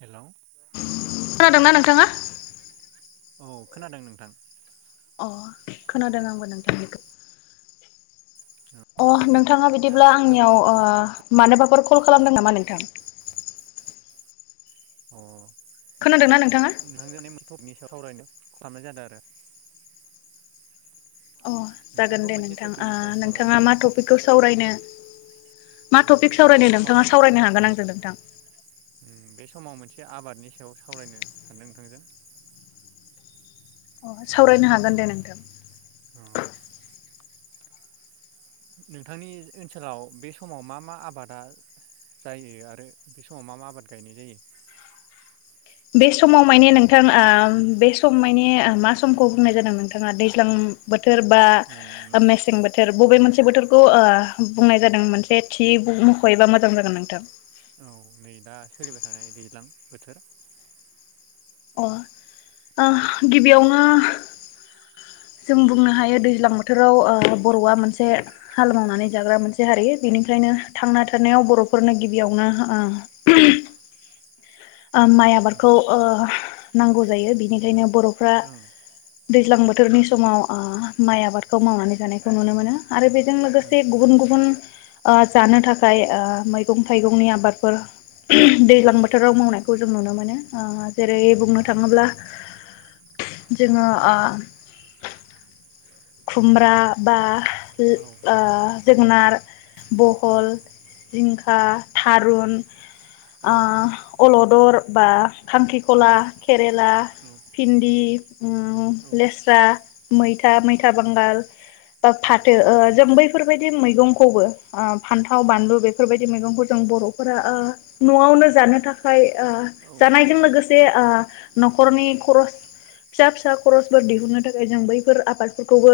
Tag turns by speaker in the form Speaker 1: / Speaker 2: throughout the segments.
Speaker 1: हेल
Speaker 2: खोनादोंना नोंथाङा?
Speaker 1: औ खोनादों नोंथां
Speaker 2: अ खोनादों आंबो नोंथांनिखौ अ नोंथाङा बिदिब्ला
Speaker 1: फ्रि दंबा
Speaker 2: आंनियाव ओ
Speaker 1: मोनसे
Speaker 2: मानोबाफोर कल खालामदों नामा नोंथां?
Speaker 1: अ [unintelligible]
Speaker 2: खोनादोंना नोंथाङा?
Speaker 1: टपिकनि सायाव खावरायनो खालामनाय जादो आरो
Speaker 2: अ जागोन
Speaker 1: नोंथांखौ
Speaker 2: दे
Speaker 1: मोनसे
Speaker 2: नोंथां ओ
Speaker 1: टपिकनि सायाव सावरायनो
Speaker 2: नोंथाङा मा टपिकखौ सावरायनो मा
Speaker 1: उम
Speaker 2: टपिक
Speaker 1: बे
Speaker 2: सावरायनो
Speaker 1: समाव
Speaker 2: नोंथाङा सावरायनो हागोन आंजों नोंथां
Speaker 1: उम बे समाव मोनसे आबादनि सायाव सावरायनो सानदों नोंथांजों
Speaker 2: अ सावरायनो हागोन दे नोंथां
Speaker 1: अ नोंथांनि ओनसोलाव बे समाव मा मा आबादा जायो आरो बे समाव मा मा आबाद गायनाय जायो?
Speaker 2: बे समाव माने नोंथां ओ बे सम माने मा समखौ बुंनाय जादों नोंथाङा दैज्लां बो थोर बा
Speaker 1: ओं
Speaker 2: मेसें बोथोर बबे मोनसे बोथोरखौ-ओ बुंनाय जादों मोनसे थि मख एबा मोजां जागोन नोंथां।
Speaker 1: औ नै दा सोलिबाय थानाय दैलां बोथोर।
Speaker 2: अ [inaudible] गिबियावनो जों बुंनो हायो दैज्लां बोथोराव ओ बरआ मोनसे हाल मावनानै जाग्रा मोनसे हारि बेनिफ्रायनो थांना थानायाव बरफोरनो गिबियावनो माइ
Speaker 1: ओं
Speaker 2: आबादखौ ओ नांगौ जायो बिनिखायनो बरफ्रा
Speaker 1: ओं
Speaker 2: दैज्लां बो बोथोरनि समाव आ माइ आबादखौ मावनानै जानायखौ नुनो मोनो। आरो बेजों
Speaker 1: ओं
Speaker 2: लोगोसे गुबुन गुबुन आ जानो थाखाय आ मैगं थाइगंनि आबादफोर [inaudible] दैज्लां बोथोराव मावनाय। नुनो मोन
Speaker 1: ओं
Speaker 2: जेरै बुंनो
Speaker 1: ओं
Speaker 2: थाङोब्ला जोङो खुमब्रा बा
Speaker 1: औ
Speaker 2: [unintelligible] जोगोनार।
Speaker 1: औ
Speaker 2: बहल। जिंखा थारुन।
Speaker 1: औ
Speaker 2: आ अलदर बा खांखिखला
Speaker 1: औ
Speaker 2: केरेला
Speaker 1: औ
Speaker 2: फिन्दि
Speaker 1: औ
Speaker 2: लेस्रा मैथा मैथा फा बांगाल बा फाथो ओ जों बैफोरबायदि मैगंखौबो ओ फान्थाव बानलु बेफोरबायदि मैगंखौ जों बरफोरा ओ नआवनो जानो थाखाय आ जानायजों लोगोसे आ नखरनि खरस फिसा फिसा खरसफोर दिहुननो थाखाय जों बैफोर आबाद फोरखौबो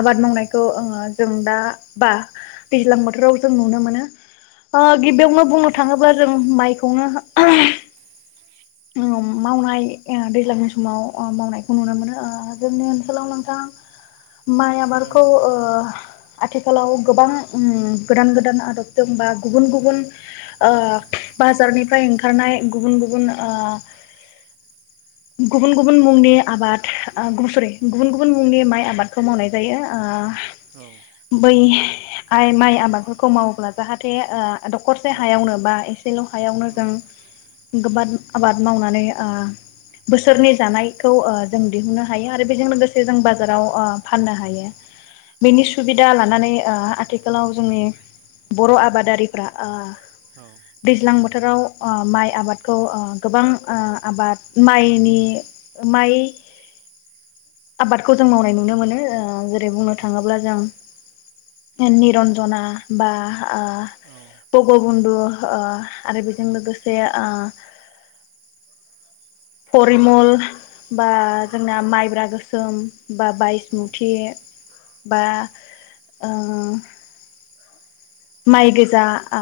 Speaker 2: आबाद मावनायखौ आ जों दा बा दैज्लां बोथोराव जों नुनो मोनो गिबियावनो बुंनो थाङोब्ला जों माइखौनो मावनाय दैज्लांनि समाव मावनायखौ नुनो मोनो आ जोंनि ओनसोलाव नोंथां माइ आबारखौ ओह आथिखालाव गोबां गोदान गोदान आदबदों बा गुबुन गुबुन ओ बाजारनिफ्राय खारनाय गुबुन गुबुन आ गुबुन गुबुन मुंनि आबाद [unintelligible] गुबुन गुबुन मुंनि माइ आबादखौ मावनाय जायो आ बै आइ माइ आबादफोरखौ मावोब्ला जाहाथे आ दखरसे हायावनो बा एस सेल हायावनो जों
Speaker 1: ओं
Speaker 2: [unintelligible] आबाद मावनानै आ
Speaker 1: ओं औ
Speaker 2: बोसोरनि जानायखौ आ जों दिहुननो हायो आरो बेजों लोगोसे जों बाजाराव आ फाननो हायो बेनि
Speaker 1: औ
Speaker 2: सुबिदा लानानै आ आथिखालाव जोंनि बर आबादारिफ्रा आ दैज्लां बो थोराव आ माइ आबादखौ आ गोबां आ आबाद माइनि माइ आबादखौ जों मावनाय नुनो मोनो ओ जेरै बुंनो थाङोब्ला जों
Speaker 1: औ
Speaker 2: निरन्जना बा आ बगबन्दु ओ आरो बेजों लोगोसे आ फरिमल बा जोंना माइब्रा गोस सोम बा बायसमुथि
Speaker 1: औ
Speaker 2: बा ओ माइ गोजा आ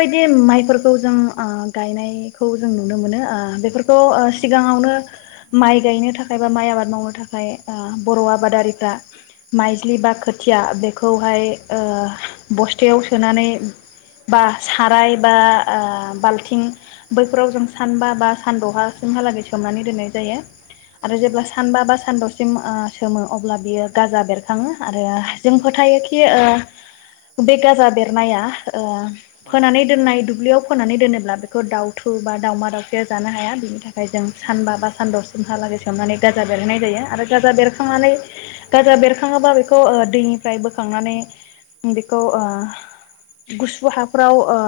Speaker 1: औ
Speaker 2: माइफोर खौ जों ओ गायनायखौ जों नुनो मोनो ओ बेफोर थ सिगाङावनो
Speaker 1: औ
Speaker 2: माइ गायनो थाखाय बा माइ आबाद मावनो थाखाय ओ बर'
Speaker 1: औ
Speaker 2: आबादारिफ्रा
Speaker 1: औ
Speaker 2: माइज्लि बा खोथिया बेखौहाय ओ बस थायाव सोनानै
Speaker 1: औ
Speaker 2: बा साराय बा आ बाल्थिं बैफोराव जों सानबा बा सानदहासिमहालागै सोमनानै दोननाय जायो। आरो
Speaker 1: औ
Speaker 2: जेब्ला सानबा बा सानद सिम ओ सोमो अब्ला बियो गाजा बेरखाङो आरो जों
Speaker 1: औ
Speaker 2: फोथायोखि ओ बेगाजा बेरनाया ओ
Speaker 1: औ
Speaker 2: फोनानै दोननाय दुब्लियाव [unintelligible] दोनोब्ला बेखौ दाउथु बा दावमा दाउसाया जानो हाया बिनि था खाय जों सानबा बा सानद सिमहालागै सोमनानै गाजा बेरहैनाय जायो आरो गाजा बेरखांनानै गाजा बेरखाङाबा बेखौ ओ दैनिफ्राय बोखांनानै बे खौ आ गुसु हाफ्राव ओ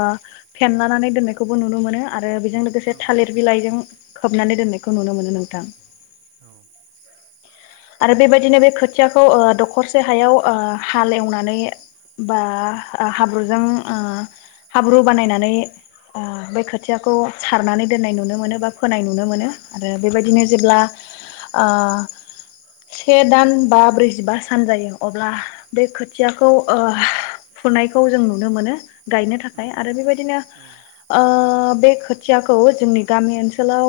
Speaker 2: फेनलानानै दोननायखौबो नुनो मोनो आ ओ बेजों लोगोसे थालिर बिलाइजों खोबनानै दोननायखौ नुनो मोनो नोंथां।
Speaker 1: औ
Speaker 2: आरो बेबायदिनो बे खोथियाखौ ओ दखरसे हायाव ओ
Speaker 1: उम
Speaker 2: हाल एवनानै बा हाब्रुजों ओ हाब्रु बानायनानै ओ बे खोथियाखौ सारनानै दोननाय नुनो मोनो बा फोनाय नुनो मोनो। आरो
Speaker 1: औ
Speaker 2: बेबायदिनो जेब्ला आ से दान बा ब्रैजिबा सान जायो अब्ला बे खोथियाखौ ओ फुनायखौ जों नुनो मोनो गायनो
Speaker 1: औ
Speaker 2: थाखाय आरो बेबायदिनो आ बे खोथियाखौ जोंनि गामि ओनसोलाव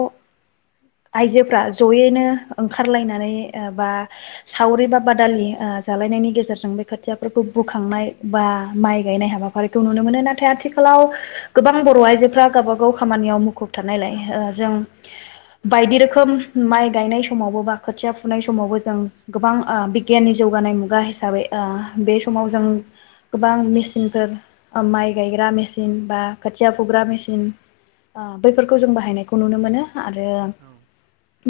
Speaker 2: आइजोफ्रा जयैनो ओंखारलायनानै बा सावरि बा बादालि ओ जालायनायनि गेजेरजों बे खोथियाफोरखौ बोखांनाय बा माइ गायनाय हाबाफारिखौ नुनो मोनो। नाथाय आथिखालाव गोबां बर' आइजोफ्रा गावबा गाव गौ खामानियाव मुखुब थानायलाय ओ जों बायदि रोखोम माइ गायनाय समावबो बा खोथिया फुनाय समावबो जों गोबां ओ बिगियाननि जौगानाय मुगा हिसाबै ओ बे समाव जों गोबां मेसिनफोर ओ माइ गायग्रा मेसिन बा खोथिया फुग्रा मेसिन ओ बैफोरखौ जों बाहायनायखौ नुनो मोनो। आरो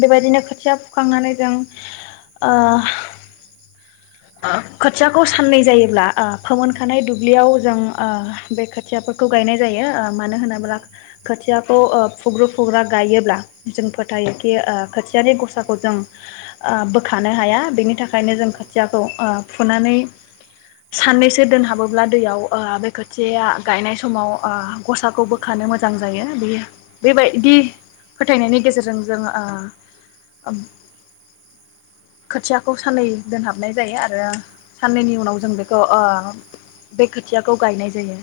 Speaker 2: बेबायदिनो खोथिया फुखांनानै जों ओ खोथियाखौ साननै जायोब्ला ओ फोमोनखानाय दुब्लियाव जों ओ बे खोथियाफोरखौ गायनाय जायो ओ मानो होनोब्ला खोथिया खौ फुग्रो फुग्रा गायोब्ला जों फोथायोखि ओ खोथियानि गसाखौ जों ओ बोखानो हाया बेनि थाखायनो जों खोथियाखौ ओ फुनानै साननैसो दोनहाबोब्ला दैयाव ओ बे खोथिया गायनाय समाव ओ गसाखौ बोखानो मोजां जायो। बेयो बेबायदि फोथायनायनि गेजेरजों जों ओ ओब खोथियाखौ साननै दोनहाबनाय जायो आरो साननैनि उनाव जों बेखौ ओ बे खोथियाखौ गायनाय जायो।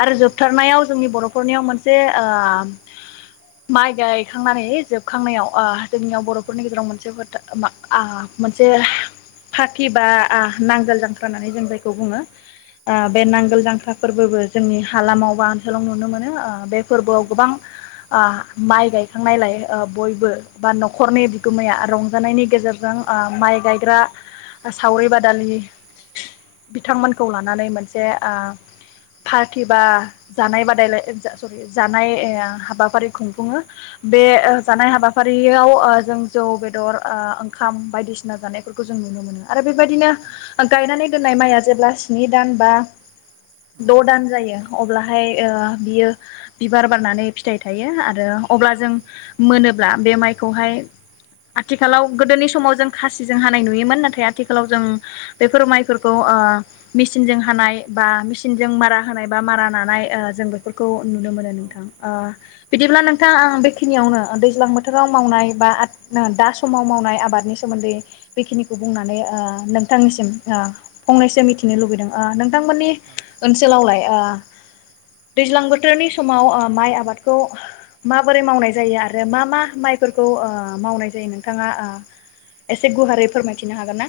Speaker 2: आरो जोबथारनायाव जोंनि बर' नखरनियाव मोनसे ओ माइ गायखांनानै जोबखांनायाव ओ जोंनियाव बर'फोरनि गेजेराव मोनसे फोथाय मा आ मोनसे फाखि बा आ नांगोल जांख्रा होननानै जों जायखौ बुङो। आ
Speaker 1: औ
Speaker 2: बे नांगोल जांख्रा फोरबोबो जोंनि हालामाव बा ओनसोलाव नुनो मोनो। ओ बे
Speaker 1: ओं
Speaker 2: फोरबोआव गोबां आ माइ गायखांनायलाय ओ बयबो बा
Speaker 1: रंजानायनि गेजेरजों ओ माइ गायग्रा बे ओ जानाय हाबाफारियाव ओ जों जौ बेदर ओ ओंखाम बायदिसिना जायो आरो बेबायदिनो द' दान जायो अब्लाथाय ओ बियो बिबार बारनानै फिथाइ थायो आरो अब्ला जों
Speaker 2: नखरनि बिगोमाया रंजानायनि गेजेरजों ओ माइ गायग्रा सावरि बादालि बिथांमोनखौ लानानै मोनसे ओ पार्टि बा जानाय बादायलाय सरि जानाय हाबाफारि खुंफुङो। बे ओ जानाय हाबा हाफारियाव ओ जों जौ बेदर ओ ओंखाम बायदिसिना जानायफोरखौ जों नुनो मोनो आरो बेबायदिनो गायनानै दोननाय माइआ जेब्ला स्नि दान बा द दान जायो। अब्लाहाय ओ बियो बिबार बारनानै फिथाइ थायो आरो अब्ला जों मोनोब्ला बे माइखौहाय आथिखालाव गोदोनि समाव जों खासिजों हानाय नाय नुयोमोन नाथाय आथिखालाव जों बेफोर माइफोरखौ ओ मेचनजों हानाय बा मेसिनजों मारा होनाय बा मारा नानाय जों बेफोरखौ नुनो मोनो
Speaker 1: औ
Speaker 2: नोंथां। आ बिदिब्ला नोंथां आं बेखिनियावनो दैज्लां बोथोराव मावनाय बा दा समाव मावनाय आबादनि सोमोन्दै बेखिनिखौ बुंनानै ओ नोंथांनिसिम ओ फंनैसो मिथिनो लुबैदों ओ नों नोंथांमोननि ओनसोलावलाय दैज्लां बोथोरनि समाव ओ माइ आबादखौ माबोरै मावनाय जायो आरो मा मा माइफोरखौ ओ मावनाय जायो नोंथाङा ओ एसे गुवारै फोरमायथिनो हागोन ना?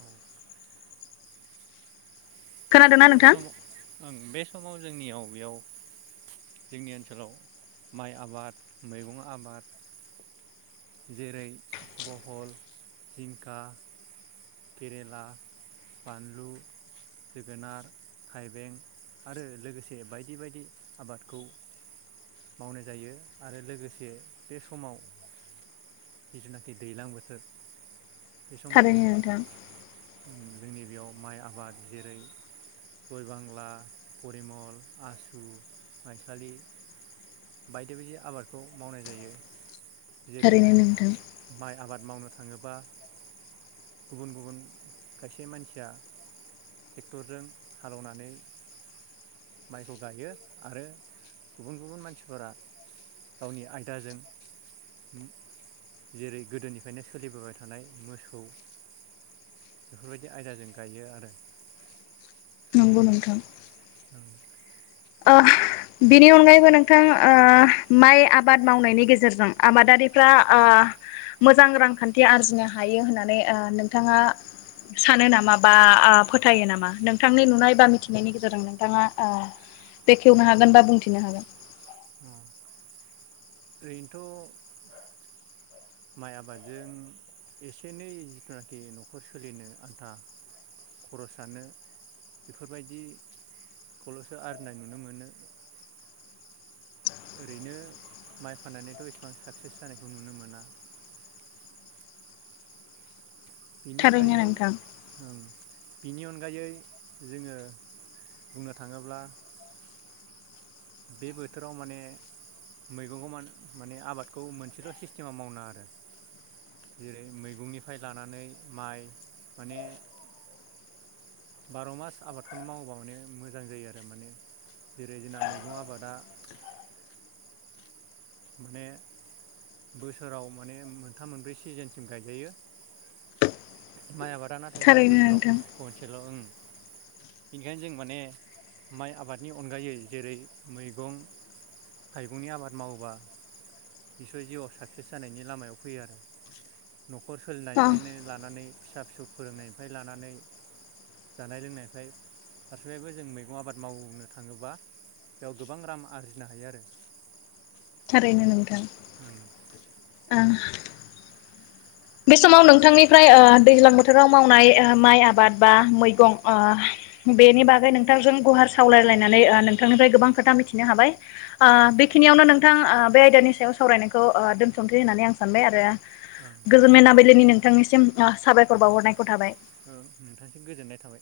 Speaker 1: औ
Speaker 2: खोनादोंना
Speaker 1: बे
Speaker 2: नोंथां?
Speaker 1: समाव ओं बे समाव जोंनियाव बेयाव जोंनि ओनसोलाव माइ आबाद मैगं आबाद जेरै बहल, जिंखा केरेला, बानलु, जोगोनार, थाइबें आरो लोगोसे बायदि बायदि आबादखौ मावनाय जायो आरो लोगोसे बे समाव जिथुनाखि दैज्लां बोथोर बे समाव
Speaker 2: थारैनो नोंथां
Speaker 1: जोंनि बेयाव माइ आबाद जेरै जय बांला परिमल आसु माइसालि बायदि बायदि आबादखौ मावनाय जायो। जेरै
Speaker 2: थारैनो नोंथां
Speaker 1: माइ आबाद मावनो थाङोबा गुबुन गुबुन खायसे मानसिया ट्रेक्टरजों हालेवनानै माइखौ गायो आरो गुबुन गुबुन मानसिफोरा गावनि आयदाजों जेरै गोदोनिफ्रायनो सोलिबोबाय थानाय मोसौ बेफोरबायदि आयदाजों गायो आरो
Speaker 2: नंगौ नोंथां।
Speaker 1: ओं
Speaker 2: ओ बिनि अनगायैबो नोंथां ओ माइ आबाद मावनायनि गेजेरजों आबादारिफ्रा ओ मोजां रांखान्थि आरजिनो हायो होननानै ओ नोंथाङा सानो नामा बा ओ फोथायो नामा नोंथांनि नुनाय बा मिथिनायनि गेजेरजों नोंथाङा ओ बेखेवनो हागोन बा बुंथिनो हागोन।
Speaker 1: ओरैनोथ माइ आबादजों एसे एनै जिथुनाखि नखर सोलिनो आन्था खरस जानो बेफोरबायदिखौलसो आरजिनाय नुनो मोनो। ओरैनो माइ फान्नानैथ इसिबां साक्सेस जानायखौ नुनो मोना। बेनि
Speaker 2: थारैनो
Speaker 1: अनगायै
Speaker 2: नोंथां
Speaker 1: ओम बिनि अनगायै जोङो बुंनो थाङोब्ला। बे बोथोराव माने मैगंखौ मान माने आबादखौ मोनसेल सिस्टेमाव मावना आरो जेरै मैगंनिफ्राय लानानै माइ माने बार मास आबादखौनो मावोबा माने मोजां जायो आरो माने जेरै जोंना मैगं आबादा माने बोसोराव माने मोनथाम मोनब्रै सिजेनसिम गायजायो माइ आबाद दा नाथाय जोंना
Speaker 2: थारैनो
Speaker 1: बोसोराव
Speaker 2: नोंथां
Speaker 1: खनसेल ओं। बेनिखायनो जों माने माइ आबादनि अनगायै जेरै मैगं थाइगंनि आबाद मावोबा। निसय जिउआव साक्सेस जानायनि लामायाव फैयो आरो। नखर
Speaker 2: अ
Speaker 1: सोलिनायनिफ्रायनो लानानै। फिसा फिसौ फोरोंनायनिफ्राय लानानै जानाय लोंनायनिफ्राय फारसेनिफायबो जों मैगं आबाद मावनो थाङोबा बेयाव गोबां रां आरजिनो हायो आरो।
Speaker 2: थारैनो नोंथां।
Speaker 1: ओं
Speaker 2: ओं बे समाव नोंथांनिफ्राय ओ दैज्लां बोथोराव मावनाय ओ माइ आबाद बा मैगं ओ बेनि
Speaker 1: ओं
Speaker 2: बागै नोंथांजों गुवार सावरायलायनानै नोंथांनिफ्राय गोबां खोथा मिथिनो हाबाय। ओ
Speaker 1: ओं
Speaker 2: बेखिनियावनो नों थां ओ बे आयदानि सायाव सावरायनायखौ ओ दोनथनसै होननानै आं सानबाय आरो
Speaker 1: ओं
Speaker 2: गोजोन मेनाबिलिनि नोंथांनिसिम [unintelligible] साबायखर
Speaker 1: ओं
Speaker 2: बावहरनायखौ थाबाय।
Speaker 1: ओं नोंथांसिम गोजोननाय थाबाय